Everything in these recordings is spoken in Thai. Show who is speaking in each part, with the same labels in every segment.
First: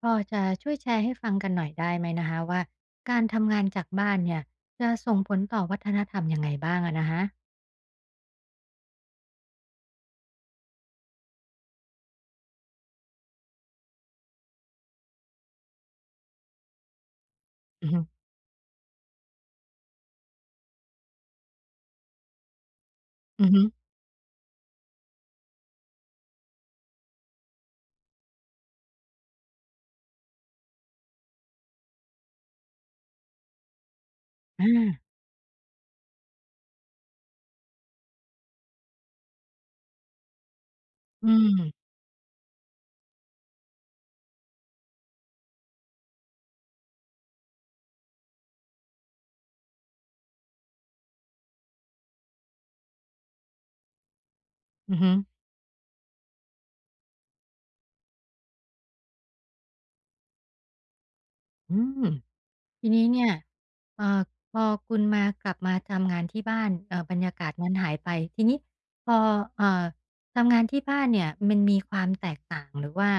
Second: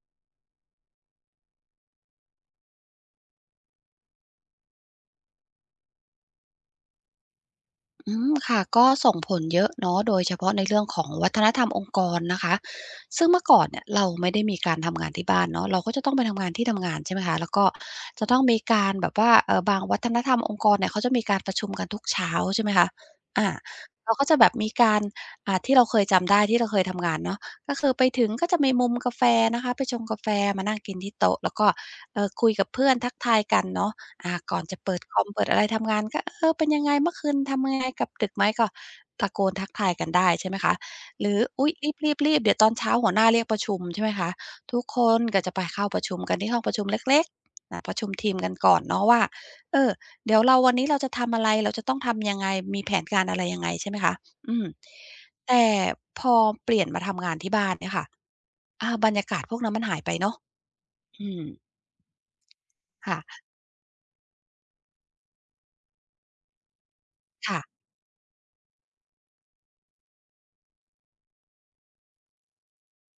Speaker 1: พอจะช่วยแชร์ให้ฟังกันหน่อยได้ไหมนะคะว่าการทำงานจากบ้านเนี่ยจะส่งผลต่อวัฒนธรรมยังไงบ้างอะนะคะ
Speaker 2: ค่ะก็ส่งผลเยอะเนาะโดยเฉพาะในเรื่องของวัฒนธรรมองค์กรนะคะซึ่งเมื่อก่อนเนี่ยเราไม่ได้มีการทำงานที่บ้านเนาะเราก็จะต้องไปทำงานที่ทำงานใช่ไหมคะแล้วก็
Speaker 1: อือฮึ
Speaker 2: จะต้องมีการแบบว่าบางวัฒนธรรมองค์กรเนี่ยเขาจะมีการประชุมกันทุกเช้าใช่ไหมคะ
Speaker 1: อื
Speaker 2: อา
Speaker 1: อฮึ
Speaker 2: เราก็จะแบบมีการที่เราเคยจำได้ที่เราเคยทำงานเนาะก็คือไปถึงก็จะมีมุมกาแฟนะคะไปชงกาแฟมานั่งกินที่โต๊ะแล้วก็คุยกับเพื่อนทักทายกันเนาะ ก่อนจะเปิด
Speaker 1: อา
Speaker 2: คอมเปิดอะไรทำงานก็เป็นยังไงเมื่อคืนทำยังไงกลับดึกไหมก็ตะโกนทักทายกันได้ใช่ไหมคะห
Speaker 1: อื
Speaker 2: รือ
Speaker 1: ม
Speaker 2: อุ๊ยรีบๆๆเดี๋ยวตอนเช้าหัวหน้าเรียกประชุมใช่ไหมคะทุกคนก็จะไปเข้าประชุมกันที่ห้องประชุมเล็กๆประชุมทีมกันก่อนเนาะว่าเออเดี๋ยวเราวันนี้เราจะทำอะไรเราจะต้องทำยังไงมีแผนการอะไรยังไงใช่ไหมคะอืม
Speaker 1: อือฮึ
Speaker 2: แต่พอเปลี่ยนมาทำงานที่บ้านเนี่ยค่ะบรรยากาศพวกนั้นมันหายไปเนาะอืม
Speaker 1: อืม ทีนี้เนี่ย
Speaker 2: ค่ะ
Speaker 1: เอ่อพอคุณมากลับมาทำงานที่บ้านบรรยากาศนั้น
Speaker 2: ค่ะ
Speaker 1: หายไปทีนี้พอเอ่อทำงานที่บ้านเนี่ยมันมีความแตกต่างหรือว่า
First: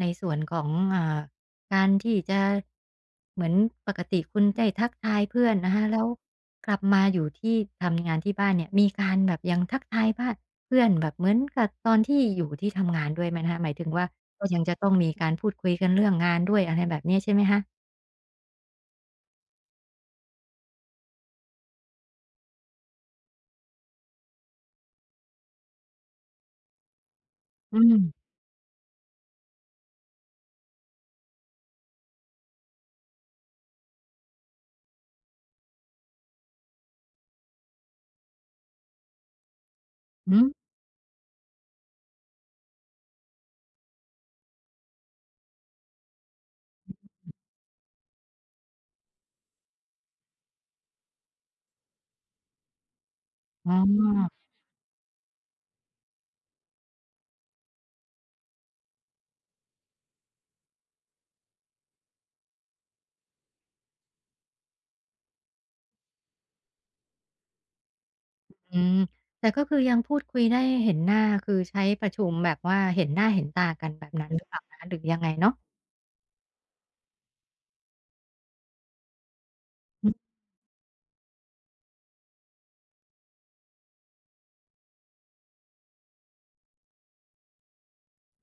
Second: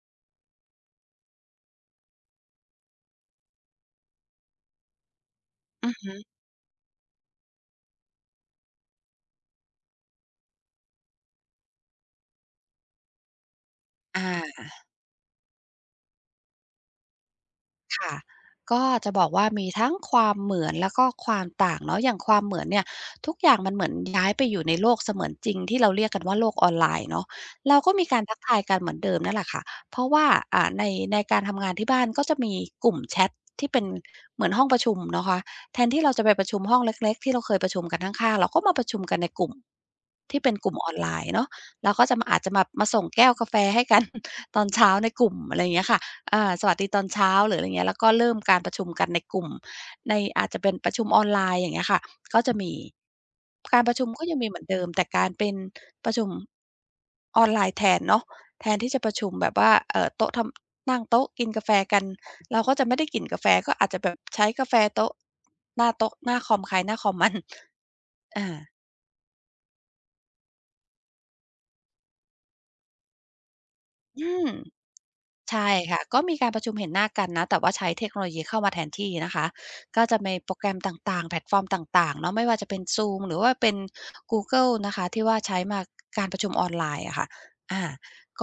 Speaker 1: ในส่วนของอ่าการที่จะเหมือนปกติคุณได้ทักทายเพื่อนนะคะ
Speaker 2: อือ
Speaker 1: แล้ว
Speaker 2: ฮึ
Speaker 1: กลับมาอยู่ที่ทำงานที่บ้านเนี่ยมีการแบบยังทักทายบ้านเพื่อนแบบเหมือนกับตอนที่อยู่ที่ทำงานด้วยไหมนะคะหมายถึงว่า
Speaker 2: อ
Speaker 1: ก็ยัง
Speaker 2: า
Speaker 1: จะต้องมีการฮะ
Speaker 2: ค่ะก็จะบอกว่ามีทั้งความเหมือนแล้วก็ความต่างเนาะอย่างความเหมือนเนี่ยทุกอย่างมันเหมือนย้ายไปอยู่ในโลกเสมือนจริงที่เราเรียกกันว่าโลกออนไลน์เนาะ
Speaker 1: อื
Speaker 2: เราก็
Speaker 1: ม
Speaker 2: มีการทักทายกันเหมือนเดิมนั่นแหละค่ะเพราะว่าอ่าในในการทำงานที่บ้านก็จะมีกลุ่มแชตที่เป็นเหมือนห้องประชุมเนาะคะแทนที่เราจะไปประชุมห้องเล็กๆที่เราเคยประชุมกันข้างๆเราก็มาประชุมกันในกลุ่ม
Speaker 1: หือ
Speaker 2: ที่เป็นกลุ่มออนไลน์เนาะเราก็จะมาอาจจะมาส่งแก้วกาแฟให้กัน ตอนเช้าในกลุ่มอะไรอย่างเงี้ยค่ะ สวัสดีตอนเช้าหรืออะไรเงี้ยแล้วก็เริ่มการประชุมกันในกลุ่มในอาจจะเป็นประชุมออนไลน์อย่างเงี้ยค่ะก็จะมี
Speaker 1: อ๋อ
Speaker 2: การประชุมก็ยังมีเหมือนเดิมแต่การเป็นประชุมออนไลน์แทนเนาะแทนที่จะประชุมแบบว่าโต๊ะทำนั่งโต๊ะกินกาแฟกันเราก็จะไม่ได้กินกาแฟก็อาจจะแบบใช้กาแฟโต๊ะหน้าคอมใครหน้าคอมมัน อา
Speaker 1: อืมแต่ก็คือยังพูดคุยได้เห็นหน้าคือใช้ประชุมแบบว่าเห็นหน้าเห็นตากันแบบนั้น
Speaker 2: อื
Speaker 1: หรือ
Speaker 2: ม
Speaker 1: เปล่าคะหรือยังไงเนาะ
Speaker 2: ใช่ค่ะก็มีการประชุมเห็นหน้ากันนะแต่ว่าใช้เทคโนโลยีเข้ามาแทนที่นะคะก็
Speaker 1: อื
Speaker 2: จะ
Speaker 1: ม
Speaker 2: มีโปรแกรมต่างๆแพลตฟอร์มต่างๆเนาะไม่ว่าจะเป็น Zoom หรือว่าเป็น Google นะคะที่ว่าใช้มาการประชุมออนไลน์อะค่ะอาก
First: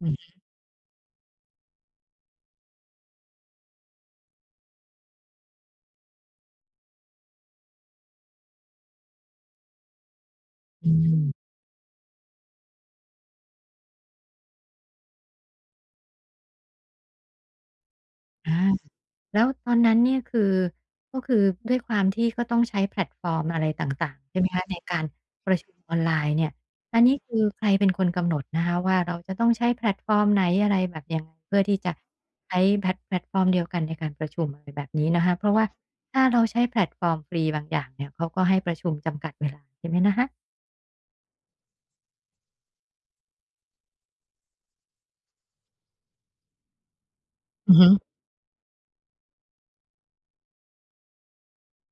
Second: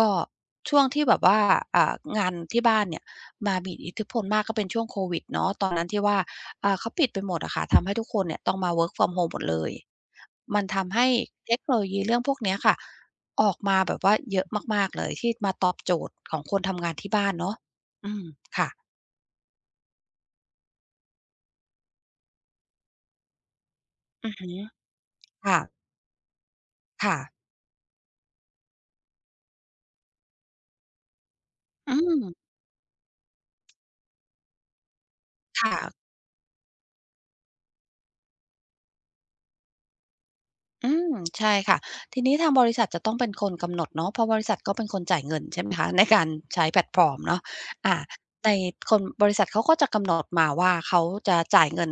Speaker 1: อื
Speaker 2: ็
Speaker 1: อ
Speaker 2: ช่วงที่แบบว่างานที่บ้านเนี่ยมามีอิทธิพลมากก็เป็นช่วงโควิดเนาะตอนนั้นที่ว่าเขาปิดไปหมดอะค่ะทำให้ทุกคนเนี่ยต้องมา work from home หมดเลยมันทำให้เทคโนโลยีเรื่องพวกเนี้ยค่ะ ออกมาแบบว่าเยอะมากๆเลยที่มาตอบโจทย์ของคนทำงานที่บ้านเนาะอืม
Speaker 1: อา
Speaker 2: ค่ะ
Speaker 1: แล้วตอนนั้นเนี่ยคือก็คือด้วยความที่ก็ต้องใช้แพลตฟอร์มอะไรต่าง
Speaker 2: อื
Speaker 1: ๆ
Speaker 2: อ
Speaker 1: ใช่ไหม
Speaker 2: ฮึ
Speaker 1: คะในการประ
Speaker 2: ค่ะ
Speaker 1: ชุมออนไลน์เนี่ยอันนี้
Speaker 2: ค่ะ
Speaker 1: คือใครเป็นคนกำหนดนะคะว่าเราจะต้องใช้แพลตฟอร์มไหนอะไรแบบยังไงเพื่อที่
Speaker 2: อื
Speaker 1: จะ
Speaker 2: ม
Speaker 1: ใช้แพลตฟอร์มเดียวกันในการประชุมอะไรแบบนี้นะคะเพราะว่า
Speaker 2: ค่ะ
Speaker 1: ถ้าเราใช้แพลตฟอร์มฟรีบางอย่างเนี่ยเขาก็ให้ประชุมจำกัดเวลาใช่ไหมนะคะ
Speaker 2: อืมใช่ค่ะทีนี้ทางบริษัทจะต้องเป็นคนกำหนดเนาะเพราะบริษัทก็เป็นคนจ่ายเงินใช่ไหมคะ ในการใช้แพลตฟอร์มเนาะ
Speaker 1: อือฮึ
Speaker 2: อ่าในคนบริษัทเขาก็จะกำหนดมาว่าเขาจะจ่ายเงิน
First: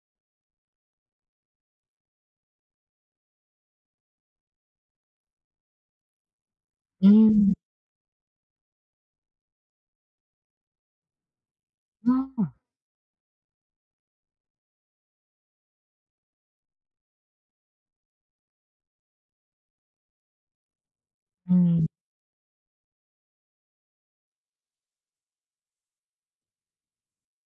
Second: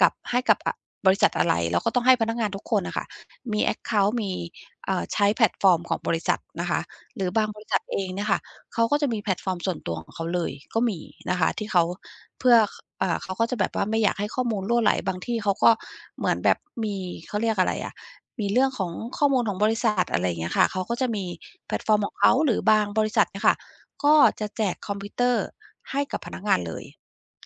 Speaker 2: กับให้กับบริษัทอะไรแล้วก็ต้องให้พนักงานทุกคนน่ะค่ะมีแอ็กเคานต์มีใช้แพลตฟอร์มของบริษัทนะคะ
Speaker 1: อื
Speaker 2: หรือ
Speaker 1: ม
Speaker 2: บางบริษัทเองเนี่ยค่ะเขาก็จะมีแพลตฟอร์มส่วนตัวของเขาเลยก็มีนะคะที่เขา
Speaker 1: อ้อ
Speaker 2: เพื่อคเขาก็จะแบบว่าไม่อยากให้ข้อมูลรั่วไหลบางที่เขาก็เหมือนแบบมีเขาเรียกอะไรอะ มีเรื่องของข้อมูลของบริษัทอะไรอย่างเงี้ยค่ะเขาก็จะมี
Speaker 1: อื
Speaker 2: แพ
Speaker 1: ม
Speaker 2: ลตฟอร์มของเขาหรือบางบริษัทเนี่ยค่ะก็จะแจกคอมพิวเตอร์ให้กับพนักงานเลย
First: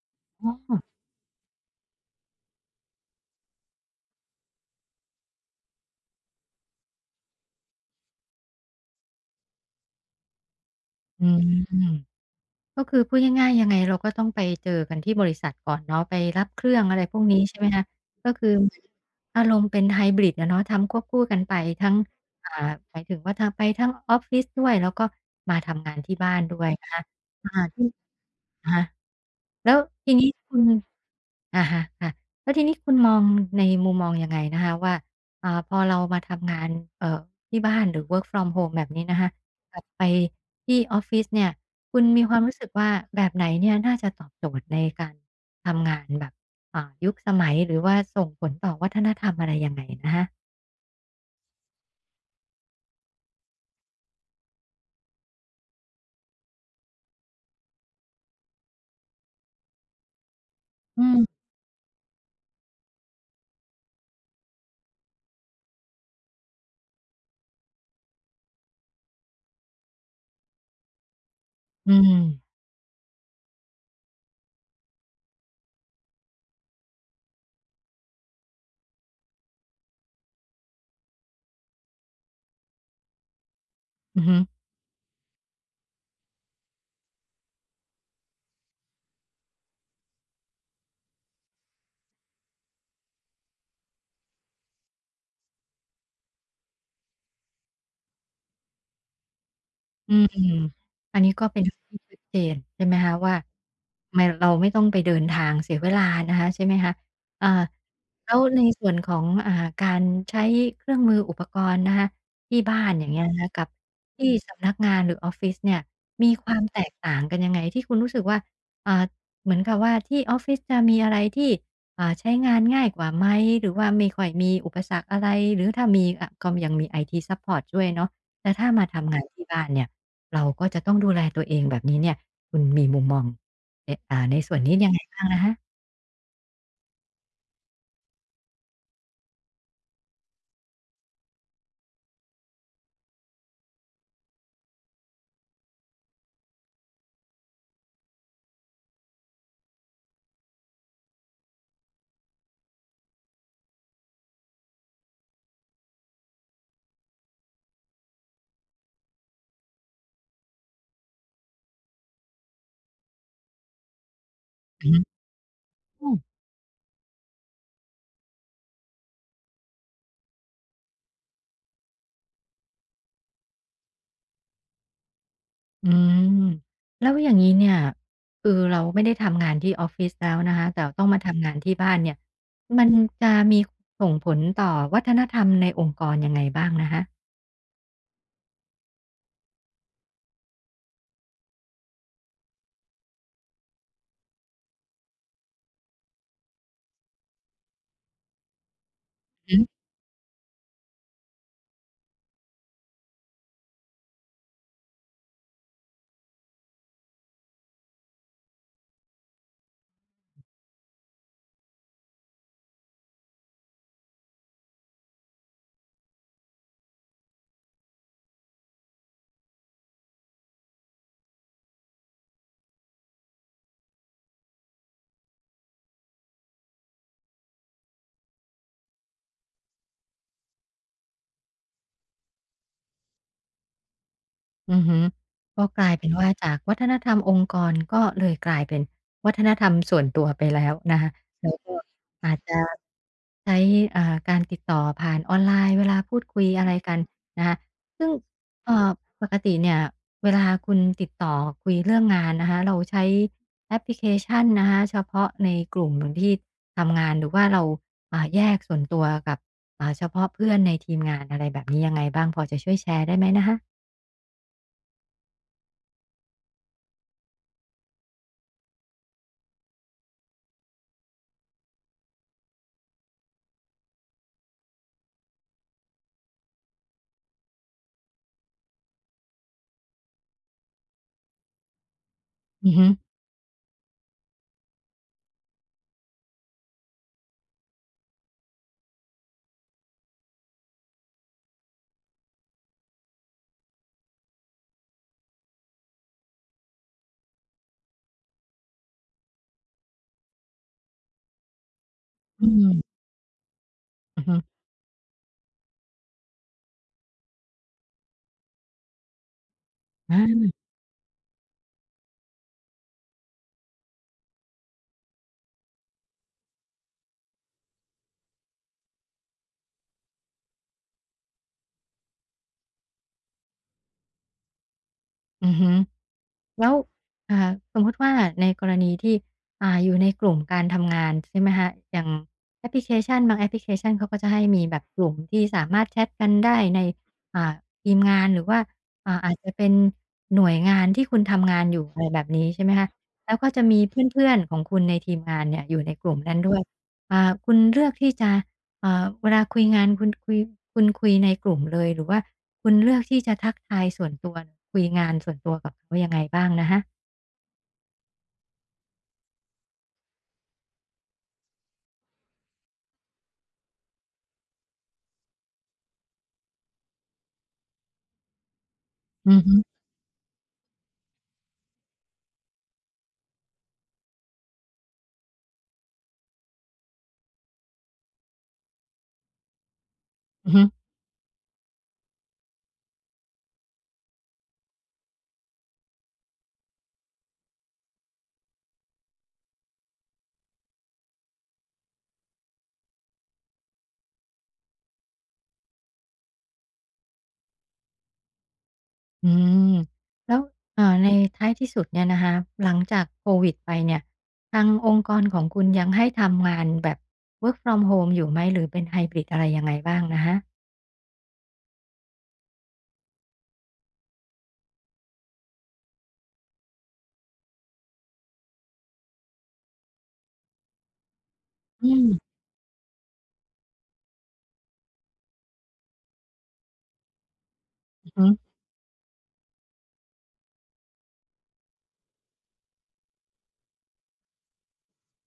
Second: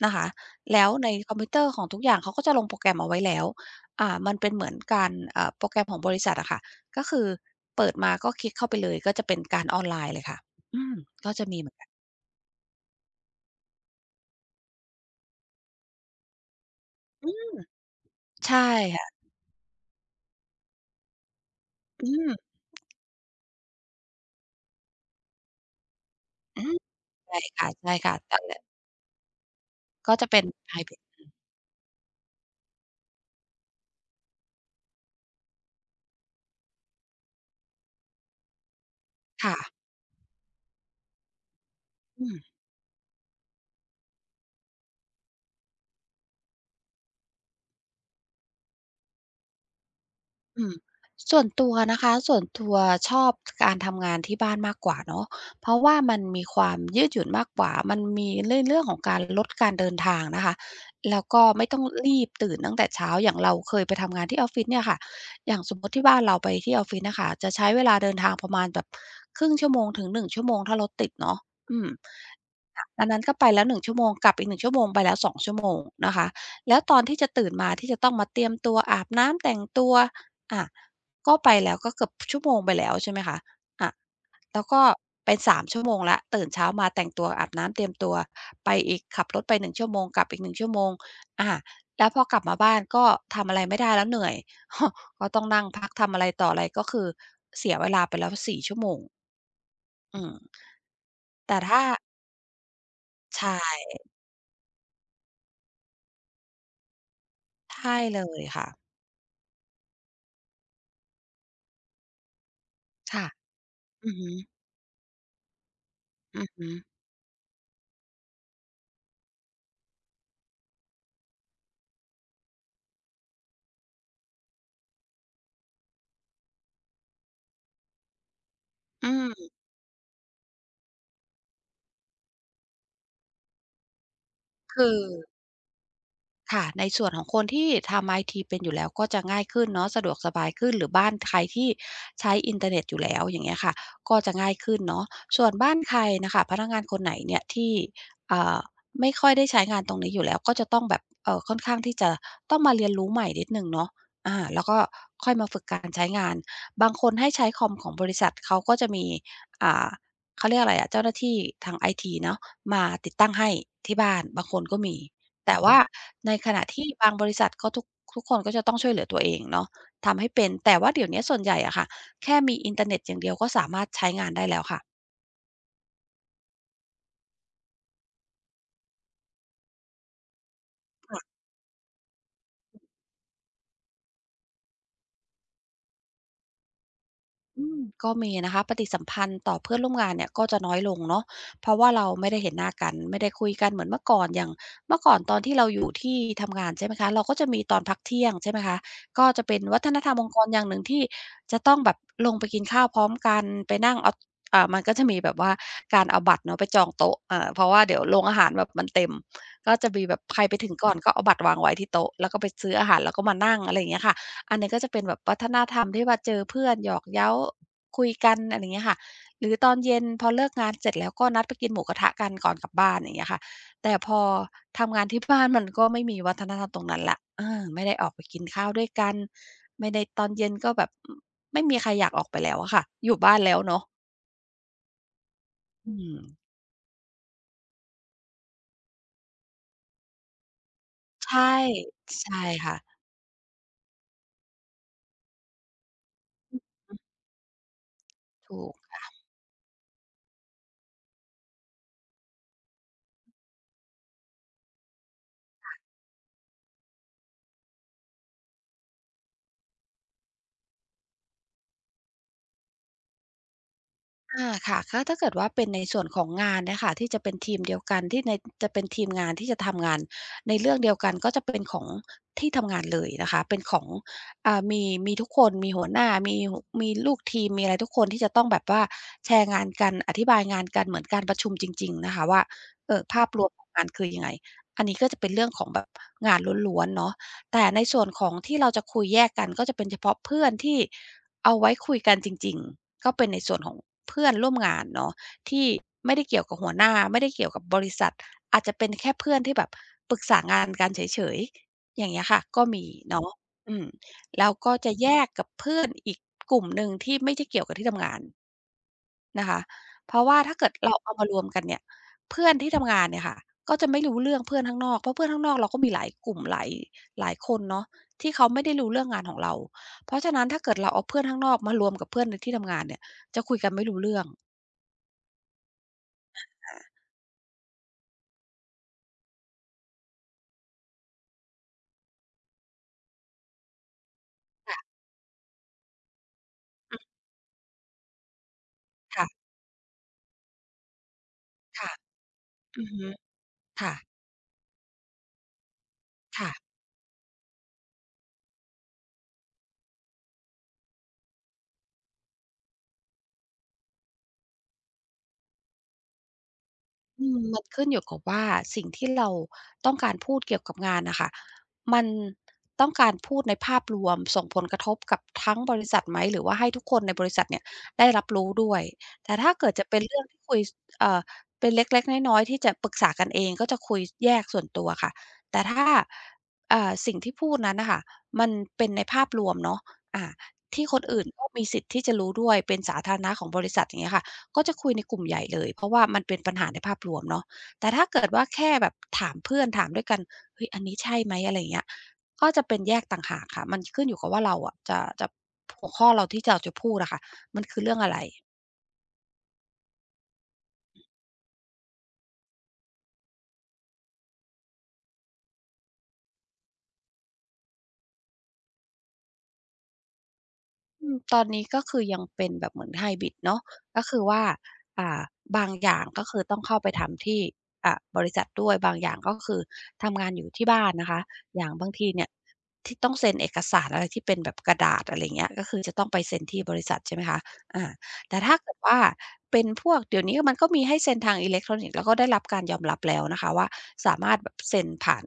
Speaker 2: นะคะ
Speaker 1: อ้อ
Speaker 2: แล้วในคอมพิวเตอร์ของทุกอย่างเขาก็จะลงโปรแกรมเอาไว้แล้วมันเป็นเหมือนการโปรแกรมของบริษัทอะค่ะก็คือเปิดมาก็คลิกเข้าไปเลยก็จะเป็นการออนไลน์เลยค่ะอืม
Speaker 1: อื
Speaker 2: ก็
Speaker 1: ม
Speaker 2: จะมีเหมือนกัน
Speaker 1: ก็คือพูดง่ายๆยังไงเราก็ต้องไปเจอกันที่บริษัทก่อนเนาะไปรับเครื่องอะไรพวก
Speaker 2: อื
Speaker 1: นี้
Speaker 2: ม
Speaker 1: ใช่ไหมคะก็คือ
Speaker 2: ใช่
Speaker 1: เหมือน
Speaker 2: ค่ะ
Speaker 1: อารมณ์เป็นไฮบริดอะเนาะทำควบคู่กันไปทั้ง
Speaker 2: อืม
Speaker 1: อ่าหมายถึงว่าทางไปทั้งออฟฟิศด้วยแล้วก็มาทำงานที่บ้านด้
Speaker 2: อื
Speaker 1: วย
Speaker 2: ม
Speaker 1: นะคะ
Speaker 2: ใช่
Speaker 1: อา
Speaker 2: ค
Speaker 1: ที่
Speaker 2: ่ะๆนั่นแหละ
Speaker 1: อะฮะ แล้วที
Speaker 2: ก็จะ
Speaker 1: นี้
Speaker 2: เป็น
Speaker 1: คุณ
Speaker 2: ไฮบริด
Speaker 1: อาฮะค่ะแล้วทีนี้คุณมองในมุมมองยังไงนะคะว่าพอเรามาทำงานเอ่อที่บ้านหรือ work from home แบบนี้นะคะ
Speaker 2: ค่ะ
Speaker 1: กลับไปที่ออฟฟิศเนี่ยคุณมี
Speaker 2: อื
Speaker 1: ค
Speaker 2: ม
Speaker 1: วามรู้สึกว่าแบบไหนเนี่ยน่าจะตอบโจทย์ในการทำงานแบบยุคสมัยหรือว่าส่งผลต่อวัฒนธรรมอะไรยังไงนะคะ
Speaker 2: อืมส่วนตัวนะคะส่วนตัวชอบการทำงานที่บ้านมากกว่าเนาะเพราะว่ามันมีความยืดหยุ่นมากกว่ามันมีเรื่องของการลดการเดินทางนะคะ
Speaker 1: อืม
Speaker 2: แล้วก็ไม่ต้องรีบตื่นตั้งแต่เช้าอย่างเราเคยไปทำงานที่ออฟฟิศเนี่ยค่ะอย่างสมมติที่บ้านเราไปที่ออฟฟิศน่ะค่ะจะใช้เวลาเดินทางประมาณแบบครึ่งชั่วโมงถึงหนึ่งชั่วโมงถ้ารถติดเนาะอืม
Speaker 1: อืม
Speaker 2: ค่ะอันนั้นก็ไปแล้วหนึ่งชั่วโมงกลับอีกหนึ่งชั่วโมงไปแล้วสองชั่วโมงนะคะแล้วตอนที่จะตื่นมาที่จะต้องมาเตรียมตัวอาบน้ำแต่งตัว อะก็ไปแล้วก็เกือบชั่วโมงไปแล้วใช่ไหมคะอะ
Speaker 1: อือฮึ
Speaker 2: แล้วก็เป็น3ชั่วโมงแล้วตื่นเช้ามาแต่งตัวอาบน้ำเตรียมตัวไปอีกขับรถไป1ชั่วโมงกลับอีกหนึ่งชั่วโมงอาแล้วพอกลับมาบ้านก็ทำอะไรไม่ได้แล้วเหนื่อย ก็ต้องนั่งพักทำอะไรต่ออะไรก็คือเสียเวลาไปแล้วสี่ชั่วโมง
Speaker 1: อื
Speaker 2: อื
Speaker 1: ม
Speaker 2: ม
Speaker 1: อันนี้ก็
Speaker 2: แต่
Speaker 1: เป็นเรื่อ
Speaker 2: ถ้า
Speaker 1: งที่ชัดเจนใช่ไหมคะว่า
Speaker 2: ใช่
Speaker 1: ทำไมเราไม่ต้องไปเดินทางเสียเวลานะคะใช่ไหมคะอ่า
Speaker 2: ใช่เล
Speaker 1: แล้ว
Speaker 2: ย
Speaker 1: ใน
Speaker 2: ค่ะ
Speaker 1: ส่วนของการใช้เครื่องมืออุปกรณ์นะคะที่บ้านอย่างเงี้ย
Speaker 2: ค่ะ
Speaker 1: นะคะกับ
Speaker 2: อือ
Speaker 1: ที่
Speaker 2: ฮึ
Speaker 1: สำนักงานหรือออฟฟิศเนี่ยมี
Speaker 2: อื
Speaker 1: ค
Speaker 2: อ
Speaker 1: วาม
Speaker 2: ฮึ
Speaker 1: แตกต่างกันยังไงที่คุณรู้สึกว่าอ่าเหมือนกับว่าที่ออฟฟิศจะมีอะไรที่ใช้งานง่ายกว่าไหมหรือว่าไม่ค่อยมีอุปสรรคอะไรหรือถ้ามีอะก็ยังมี IT ซัปพอร์ตช่วยเนาะแต่ถ้ามา
Speaker 2: อื
Speaker 1: ทำงานที่
Speaker 2: ม
Speaker 1: บ้านเนี่ย เราก็จะต้องดูแลตัวเองแบบนี้เนี่ยคุณมีมุมมองเออ่าในส่วนนี้ยั
Speaker 2: คื
Speaker 1: ง
Speaker 2: อ
Speaker 1: ไงบ้างนะคะ
Speaker 2: ค่ะในส่วนของคนที่ทำไอทีเป็นอยู่แล้วก็จะง่ายขึ้นเนาะสะดวกสบายขึ้นหรือบ้านใครที่ใช้อินเทอร์เน็ตอยู่แล้วอย่างเงี้ยค่ะก็จะง่ายขึ้นเนาะส่วนบ้านใครน่ะค่ะพนักงานคนไหนเนี่ยที่อ่าไม่ค่อยได้ใช้งานตรงนี้อยู่แล้วก็จะต้องแบบค่อนข้างที่จะต้องมาเรียนรู้ใหม่นิดหนึ่งเนาะแล้วก็ค่อยมาฝึกการใช้งานบางคนให้ใช้คอมของบริษัทเขาก็จะมีอ่าเขาเรียกอะไรอะเจ้าหน้าที่ทางไอทีเนาะมาติดตั้งให้ที่บ้านบางคนก็
Speaker 1: อือ
Speaker 2: มี
Speaker 1: ฮึ
Speaker 2: แต่ว่าในขณะที่บางบริษัทก็ทุกคนก็จะต้องช่วยเหลือตัวเองเนาะทำให้เป็นแต่ว่าเดี๋ยวเนี้ยส่วนใหญ่อะค่ะแค่มีอินเทอร์เน็ตอย่างเดียวก็สามารถใช้งานได้แล้วค่ะ
Speaker 1: อืมแล้วอย่างงี้เนี่ยคือเราไม่ได้ทำงานที่ออฟฟิศแล้วนะคะแต่ต้องมาทำงานที่บ้านเนี่ยมันจะมีส่งผลต่อวัฒนธรรมในองค์กรยังไงบ้างนะคะ
Speaker 2: อืมก็มีนะคะปฏิสัมพันธ์ต่อเพื่อนร่วมงานเนี่ยก็จะน้อยลงเนาะเพราะว่าเราไม่ได้เห็นหน้ากันไม่ได้คุยกันเหมือนเมื่อก่อนอย่างเมื่อก่อนตอนที่เราอยู่ที่ทำงานใช่ไหมคะเราก็จะมีตอนพักเที่ยงใช่ไหมคะก็จะเป็นวัฒนธรรมองค์กรอย่างหนึ่งที่จะต้องแบบลงไปกินข้าวพร้อมกันไปนั่งเอามันก็จะมีแบบว่าการเอาบัตรเนาะไปจองโต๊ะเพราะว่าเดี๋ยวโรงอาหารแบบมันเต็มก็จะมีแบบใครไปถึงก่อนก็เอาบัตรวางไว้ที่โต๊ะแล้วก็ไปซื้ออาหารแล้วก็มานั่งอะไรอย่างเงี้ยค่ะ อันนี้ก็จะเป็นแบบวัฒนธรรมที่ว่าเจอเพื่อนหยอกเย้าคุยกันอะไรอย่างเงี้ยค่ะหรือตอนเย็นพอเลิกงานเสร็จแล้วก็นัดไปกินหมูกระทะกันก่อนกลับบ้านอย่างเงี้ยค่ะแต่พอทำงานที่บ้านมันก็ไม่มีวัฒนธรรมตรงนั้นละเออไม่ได้ออกไปกินข้าวด้วยกันไม่ได้ตอนเย็นก็แบบไม่มีใครอยากออกไปแล้วอะค่ะอยู่บ้านแล้วเนาะ
Speaker 1: อือฮึก็กลา
Speaker 2: อื
Speaker 1: ยเป็น
Speaker 2: ม
Speaker 1: ว่าจากวัฒนธรรมองค์กรก็เลยกลายเป็นวัฒนธรรมส่วนตัวไปแล้วนะคะ
Speaker 2: ใช่
Speaker 1: แล้วก็อา
Speaker 2: ใช่
Speaker 1: จจะ
Speaker 2: ค่ะ
Speaker 1: ใช้การติดต่อผ่านออนไลน์เวลาพูดคุยอะไรกันนะคะซึ่ง
Speaker 2: ถู
Speaker 1: เอ่
Speaker 2: ก
Speaker 1: อปกติเนี่ยเวลาคุณติดต่อคุยเรื่องงานนะคะเราใช้แอปพลิเคชันนะคะเฉพาะในกลุ่มที่ทำงานหรือว่าเราแยกส่วนตัวกับเฉพาะเพื่อนในทีมงานอะไรแบบนี้ยังไงบ้างพอจะช่วยแชร์ได้ไหมนะคะ
Speaker 2: อาค่ะก็ถ้าเกิดว่าเป็นในส่วนของงานเนะคะที่จะเป็นทีมเดียวกันที่ในจะเป็นทีมงานที่จะทำงานในเรื่องเดียวกันก็จะเป็นของที่ทำงานเลยนะคะเป็นของอ่ามีทุกคนมีหัวหน้ามีลูกทีมมีอะไรทุกคนที่จะต้องแบบว่าแชร์งานกันอธิบายงานกันเหมือนการประชุมจริงๆนะคะว่า
Speaker 1: อือฮึ
Speaker 2: เออภาพรวมของงานคือยังไงอันนี้ก็จะเป็นเรื่องของแบบงานล้วนๆเนาะแต่ในส่วนของที่เราจะคุยแยกกันก็จะเป็นเฉพาะเพื่อนที่เอาไว้คุยกันจริงๆ ก็เป็นในส่วนของเพื่อนร่วมงานเนาะที่ไม่ได้เกี่ยวกับหัวหน้าไม่ได้เกี่ยวกับบริษัทอาจจะเป็นแค่เพื่อนที่แบบปรึกษางานกันเฉยๆอย่างเงี้ยค่ะ
Speaker 1: อื
Speaker 2: ก็มี
Speaker 1: ม
Speaker 2: เนาะอืม
Speaker 1: อือฮึ
Speaker 2: แล้วก็จะแยกกับเพื่อนอีกกลุ่มหนึ่งที่ไม่ได้เกี่ยวกับที่ทำงาน นะคะเพราะว่า
Speaker 1: อา
Speaker 2: ถ้าเกิดเราเอามารวมกันเนี่ยเพื่อนที่ทำงานเนี่ยค่ะก็จะไม่รู้เรื่องเพื่อนข้างนอกเพราะเพื่อนข้างนอกเราก็มีหลายกลุ่มหลายคนเนาะที่เขาไม่ได้รู้เรื่องงานของเราเพราะฉะนั้นถ้าเกิดเราเอาเพื่อนข้างนอกมารวมกับเพื่อนในที่ทำงานเนี่ยจะคุยกันไม่รู้เรื่อง
Speaker 1: อือฮึแล้วอ่าสมมุติว่าในกรณีที่อยู่ในกลุ่มการทำงานใช่ไหมครอย่างแอปพลิเคชันบางแอปพลิเคชันเขาก็จะให้มีแบ
Speaker 2: ค่ะ
Speaker 1: บกลุ่มที่สามารถแชตกันได้ใน
Speaker 2: อืม
Speaker 1: อ่าทีมงานหรือว่าอาจ
Speaker 2: ค่ะ
Speaker 1: จะเป็นหน่วยงานที่คุณทำงานอยู่
Speaker 2: ค่ะ
Speaker 1: อะไรแบบนี้ใช่ไหม
Speaker 2: อื
Speaker 1: คะ
Speaker 2: อฮึ
Speaker 1: แล้วก็จะมีเ
Speaker 2: ค่ะ
Speaker 1: พื่อนๆของคุณในทีมงานเนี่ยอยู่ในกลุ่มนั้นด้วย
Speaker 2: ค่ะ
Speaker 1: อ่าคุณเลือกที่จะ เวลาคุยงานคุณคุยคุณคุยในกลุ่มเลยหรือว่าคุณเลือกที่จะทักทายส่วนตัวคุยงานส่วนตัวกับเขายังไงบ้างนะคะ
Speaker 2: มันขึ้นอยู่กับว่าสิ่งที่เราต้องการพูดเกี่ยวกับงานน่ะค่ะมันต้องการพูดในภาพรวมส่งผลกระทบกับทั้งบริษัทไหมหรือว่าให้ทุกคนในบริษัทเนี่ยได้รับรู้ด้วยแต่
Speaker 1: อือ
Speaker 2: ถ้า
Speaker 1: ฮึ
Speaker 2: เกิดจะเป็นเรื่องที่คุยสเอ่อเป็นเล็กๆน้อยๆที่จะปรึกษากันเองก็จะคุยแยกส่วนตัวค่ะแต่ถ้าสิ่งที่พูดนั้นน่ะค่ะมันเป็นในภาพรวมเนาะอ่า
Speaker 1: อือฮึ
Speaker 2: ที่คนอื่นก็มีสิทธิ์ที่จะรู้ด้วยเป็นสาธารณะของบริษัทอย่างเงี้ยค่ะ ก็จะคุยในกลุ่มใหญ่เลยเพราะว่ามันเป็นปัญหาในภาพรวมเนาะแต่ถ้าเกิดว่าแค่แบบถามเพื่อนถามด้วยกันเฮ้ยอันนี้ใช่ไหมอะไรอย่างเงี้ยก็จะเป็นแยกต่างหากค่ะมันขึ้นอยู่กับว่าเราอะจะหัวข้อเราที่เราจะพูดอะค่ะมันคือเรื่องอะไร
Speaker 1: อืมแล้วในท้ายที่สุดเนี่ยนะคะหลังจากโควิดไปเนี่ยทางองค์กรของคุณยังให้ทำงานแบบ work from home อยู่ไหมหรือเป็นไฮบริดอะไรยังไงบ้างนะคะ
Speaker 2: ตอนนี้ก็คือยังเป็นแบบเหมือนไฮบริดเนาะก็คือว่าอ่าบางอย่างก็คือต้องเข้าไปทำที่อ่าบริษัทด้วยบางอย่างก็คือทำงานอยู่ที่บ้านนะคะอย่าง
Speaker 1: อื
Speaker 2: บาง
Speaker 1: ม
Speaker 2: ทีเนี่ยที่ต้องเซ็นเอกสารอะไรที่เป็นแบบกระดาษอะไรเงี้ยก็คือจะต้องไปเซ็นที่บริษัทใช่ไหมคะอา
Speaker 1: อือฮึ
Speaker 2: แต่ถ้าเกิดว่าเป็นพวกเดี๋ยวนี้มันก็มีให้เซ็นทางอิเล็กทรอนิกส์แล้วก็ได้รับการยอมรับแล้วนะคะว่าสามารถแบบเซ็นผ่าน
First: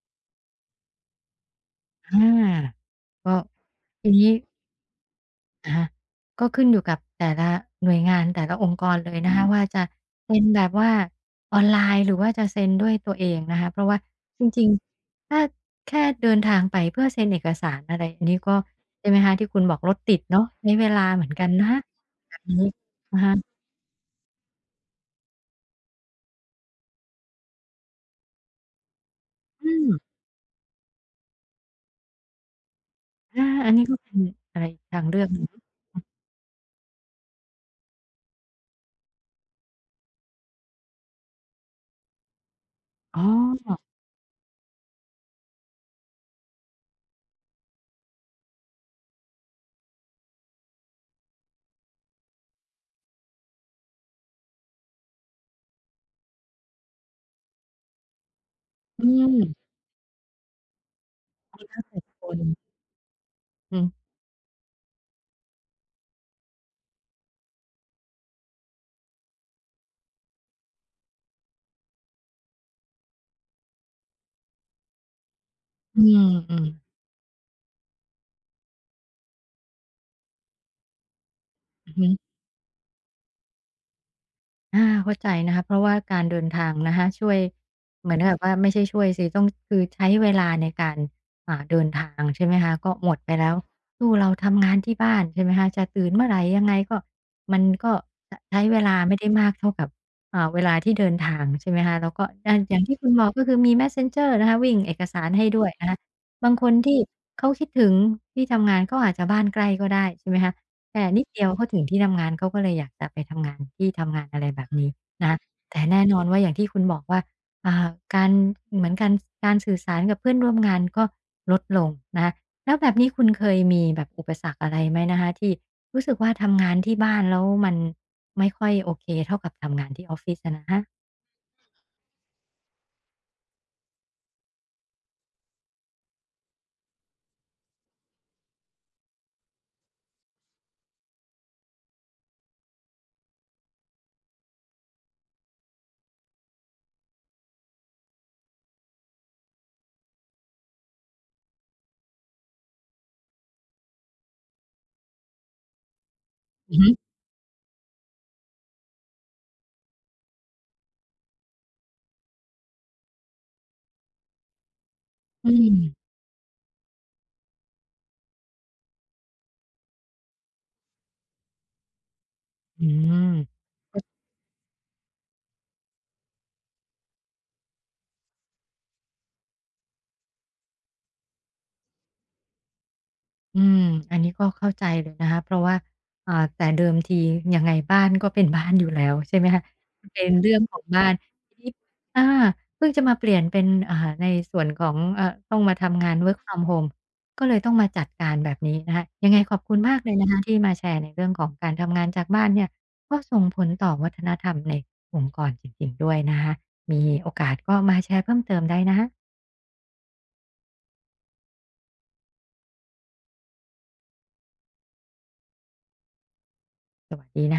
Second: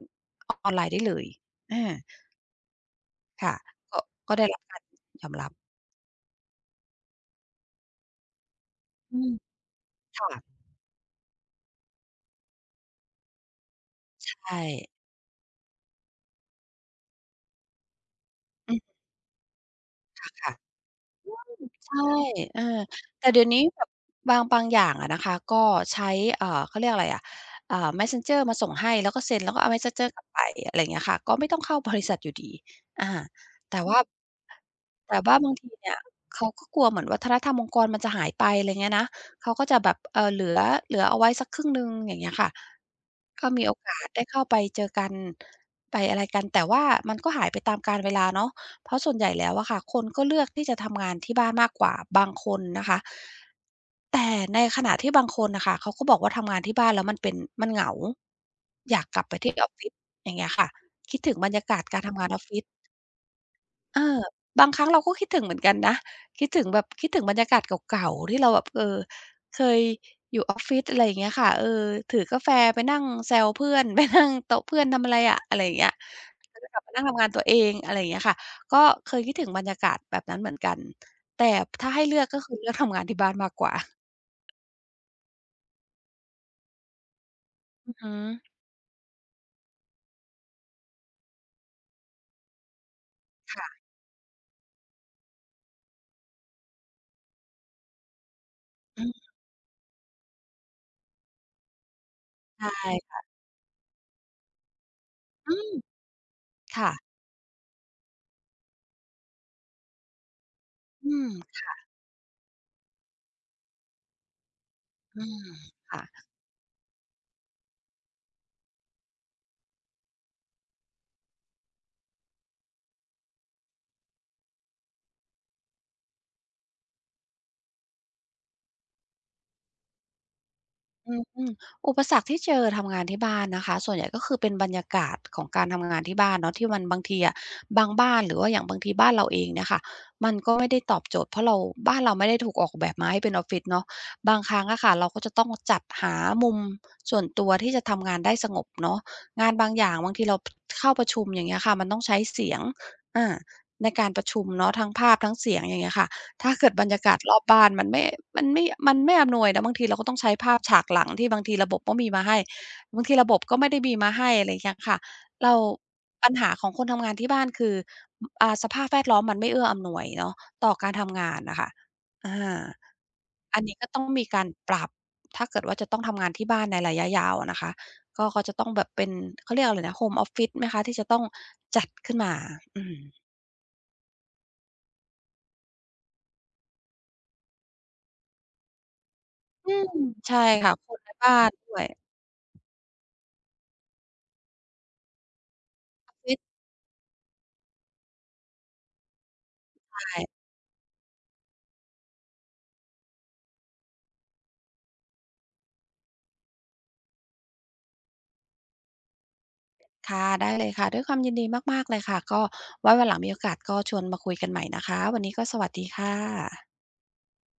Speaker 2: ออนไลน์ได้เลยอา
Speaker 1: อาก็
Speaker 2: ค่ะก็
Speaker 1: ทีนี้
Speaker 2: ก็ได้รับการยอมรับ
Speaker 1: นะคะก็ขึ้นอยู่กับแต่ละหน่วยงานแต่ละองค์กรเล
Speaker 2: อื
Speaker 1: ย
Speaker 2: ม
Speaker 1: นะคะว่าจะเซ็นแบ
Speaker 2: ค่ะ
Speaker 1: บว่าออนไลน์หรือว่าจะเซ็นด้วยตัวเองนะคะเพราะว่า
Speaker 2: ใช
Speaker 1: จ
Speaker 2: ่
Speaker 1: ริงๆถ้าแค่เดินทางไปเพื่อเซ็นเอกสารอะไรอันนี้ก็
Speaker 2: อืม
Speaker 1: ใช่ไหมคะที่คุณบอกรถติดเนาะ
Speaker 2: ค่ะ
Speaker 1: ใช้เวลาเหมือนกันนะคะ
Speaker 2: ๆใช่
Speaker 1: แบบ
Speaker 2: เออ
Speaker 1: นี้อะ
Speaker 2: แต่
Speaker 1: ฮะ
Speaker 2: เดี๋ยวนี้แบบบางอย่างอะนะคะก็ใช้เขาเรียกอะไรอะอ่า Messenger มาส่งให้แล้วก็เซ็นแล้วก็
Speaker 1: อื
Speaker 2: เอา
Speaker 1: ม
Speaker 2: Messenger กลับไปอะไรอย่างเงี้ยค่ะก็ไม่ต้องเข้าบริษัทอยู่ดีอา
Speaker 1: อาอัน
Speaker 2: แต่
Speaker 1: นี้ก็
Speaker 2: ว่า
Speaker 1: เป็นอะไรอีกทางเลื
Speaker 2: แต่
Speaker 1: อกห
Speaker 2: ว่า
Speaker 1: นึ่ง
Speaker 2: บางทีเนี่ยเขาก็กลัวเหมือนวัฒนธรรมองค์กรมันจะหายไปอะไรเงี้ยนะเขาก็จะแบบเหลือเอาไว้สัก1/2อย่างเงี้ยค่ะ
Speaker 1: อ๋
Speaker 2: ก็มีโอ
Speaker 1: อ
Speaker 2: กาสได้เข้าไปเจอกันไปอะไรกันแต่ว่ามันก็หายไปตามกาลเวลาเนาะ เพราะส่วนใหญ่แล้วอะค่ะคนก็เลือกที่จะทำงานที่บ้านมากกว่าบางคนนะคะแต่ในขณะที่บางคนน่ะค่ะเขาก็บอกว่าทำงานที่บ้านแล้วมันเหงาอ
Speaker 1: อื
Speaker 2: ยากกลับไป
Speaker 1: ม
Speaker 2: ที่ออฟฟิศอย่างเงี้ยค่ะคิดถึงบรรยากา
Speaker 1: แล้ว
Speaker 2: ศ
Speaker 1: แต่
Speaker 2: การทำ
Speaker 1: ค
Speaker 2: งานอ
Speaker 1: น
Speaker 2: อฟฟิศ
Speaker 1: อื
Speaker 2: เออ
Speaker 1: ม
Speaker 2: บางครั้งเราก็คิดถึงเหมือนกันนะคิดถึงแบบคิดถึงบรรยากาศเก่าๆที่เราแบบเออเคยอยู่ออฟฟิศอะไรอย่างเงี้ยค่ะเออถือกาแฟไปนั่งแซวเพื่อน ไปนั่งโต๊ะเพื่อนทำอะไรอะอะไรอย่างเงี้ย
Speaker 1: อื
Speaker 2: แล้ว
Speaker 1: ม
Speaker 2: ก็
Speaker 1: ๆ
Speaker 2: กลับมานั่งทำงานตัวเองอะไรอย่างเงี้ยค่ะก็เคยคิดถึงบรรยากาศแบบนั้นเหมือนกันแต่ถ้า
Speaker 1: อือ
Speaker 2: ให้
Speaker 1: ฮึ
Speaker 2: เลือกก็คือเลือกทำงานที่บ้านมากกว่า
Speaker 1: อาเข้าใจนะคะเพราะว่าการเดินทางนะคะช่วย
Speaker 2: อือ
Speaker 1: เห
Speaker 2: ฮึ
Speaker 1: มือนกับว่าไม่ใช่ช่วยสิต้องคือใช้เวลาในการเดินทางใช่ไหมคะก็หมดไปแล้ว
Speaker 2: ค่ะ
Speaker 1: สู้เราทำงานที่บ้านใช่ไหมคะจะตื่นเมื่อไหร่ยังไงก็มันก็ชใช้เวลา
Speaker 2: อื
Speaker 1: ไม่ได้
Speaker 2: ม
Speaker 1: มากเท่ากับเวลาที่เดินทางใช่ไหมคะแล้วก็
Speaker 2: ใช
Speaker 1: อย่างที่คุณ
Speaker 2: ่
Speaker 1: บอกก็คือมี Messenger นะคะวิ่งเอกสารให้
Speaker 2: อื
Speaker 1: ด้ว
Speaker 2: ม
Speaker 1: ยนะคะบางคน
Speaker 2: ค่ะ
Speaker 1: ที่เขาคิดถึงที่ทำงานเขาอาจจะบ้านใกล้ก็ได้ใช่ไหมคะ แต่
Speaker 2: อื
Speaker 1: นิด
Speaker 2: ม
Speaker 1: เดียวเขาถึงที่ทำงานเขาก็เลยอยากจะไปทำงานที่ทำงานอะไรแบบนี้
Speaker 2: อื
Speaker 1: นะคะ
Speaker 2: ม
Speaker 1: แต่แน่นอ
Speaker 2: ค่ะ
Speaker 1: นว่าอย่างที่คุณบอกว่าอ่าการเหมือนการสื่อสารกับเพื่อนร่วมงานก็ลดลงนะคะแล้วแบบนี้คุณเคยมีแบบอุปสรรคอะไรไหมนะคะที่รู้สึกว่าทำงานที่บ้านแล้วมันไม่ค่อยโอเคเท่ากับทำงานที่ออฟฟิศอะนะคะ
Speaker 2: อืมอมอุปสรรคที่เจอทำงานที่บ้านนะคะส่วนใหญ่ก็คือเป็นบรรยากาศของการทำงานที่บ้านเนาะที่มันบางทีอะบางบ้านหรือว่าอย่างบางทีบ้านเราเองเนี่ยค่ะมันก็ไม่ได้ตอบโจทย์เพราะเราบ้านเราไม่ได้ถูกออกแบบมาให้เป็นออฟฟิศเนาะบางครั้งอะค่ะเราก็จะต้องจัดหามุมส่วนตัวที่จะทำงานได้สงบเนาะงานบางอย่างบางทีเราเข้าประชุมอย่างเงี้ยค่ะมันต้องใช้เสียงอาในการประชุมเนาะทั้งภาพทั้งเสียงอย่างเงี้ยค่ะ ถ้าเกิด
Speaker 1: อือ
Speaker 2: บร
Speaker 1: ฮึ
Speaker 2: รยากาศรอบบ้านมันไม่มันไม่มันไม่อำนวยนะบางทีเราก็ต้องใช้ภาพฉากหลังที่บางทีระบบก็มีมาให้บางทีระบบก็ไม่ได้มีมาให้อะไรอย่างเงี้ยค่ะ
Speaker 1: อื
Speaker 2: เรา
Speaker 1: ม
Speaker 2: ปัญหาของคนทำงานที่บ้านคืออ่าสภาพแวดล้อมมันไม่เอื้ออำนวยเนาะต่อการทำงานน่ะค่ะอา
Speaker 1: อืม
Speaker 2: อันนี้ก็ต้องมีการปรับถ้าเกิดว่าจะต้องทำงานที่บ้านในระยะยาวอะนะคะก็จะต้องแบบเป็นเขาเรียกอะไรนะ Home Office ไหมคะที่จะต้องจัดขึ้นมาอืม
Speaker 1: อืมอันนี้ก็เข้าใจเลยนะคะเพราะว่าแต่เดิมทียังไงบ้านก็เป็นบ้านอยู่แล้วใช่ไหมคะ
Speaker 2: อืม
Speaker 1: เป็น
Speaker 2: ใช่
Speaker 1: เรื่อง
Speaker 2: ค่ะ
Speaker 1: ของ
Speaker 2: คน
Speaker 1: บ้า
Speaker 2: ใน
Speaker 1: น
Speaker 2: บ้าน
Speaker 1: ทีนี้
Speaker 2: ด้วยออ
Speaker 1: อาเพิ่งจะมาเปลี่ยนเป็นในส่วนของต้องมาทำงา
Speaker 2: ฟ
Speaker 1: น
Speaker 2: ฟิ
Speaker 1: work
Speaker 2: ศ
Speaker 1: from home ก็เลยต้องมาจัดการแบบนี้นะคะยังไงขอบคุณมากเลย
Speaker 2: ช่
Speaker 1: นะคะที่มาแชร์ในเรื่องของการทำงานจากบ้านเนี่ยก็ส่งผลต่อวัฒนธรรมในองค์กรจริงๆด้วยนะคะมีโอกาสก็มาแชร์เพิ่มเติมได้นะคะ
Speaker 2: ค่ะได้เลยค่ะด้วยความยินดีมากๆเลยค่ะก็ไว้วันหลังมีโอกาสก็ชวนมาคุยกันใหม่นะคะวันนี้ก็สวัสดีค่ะ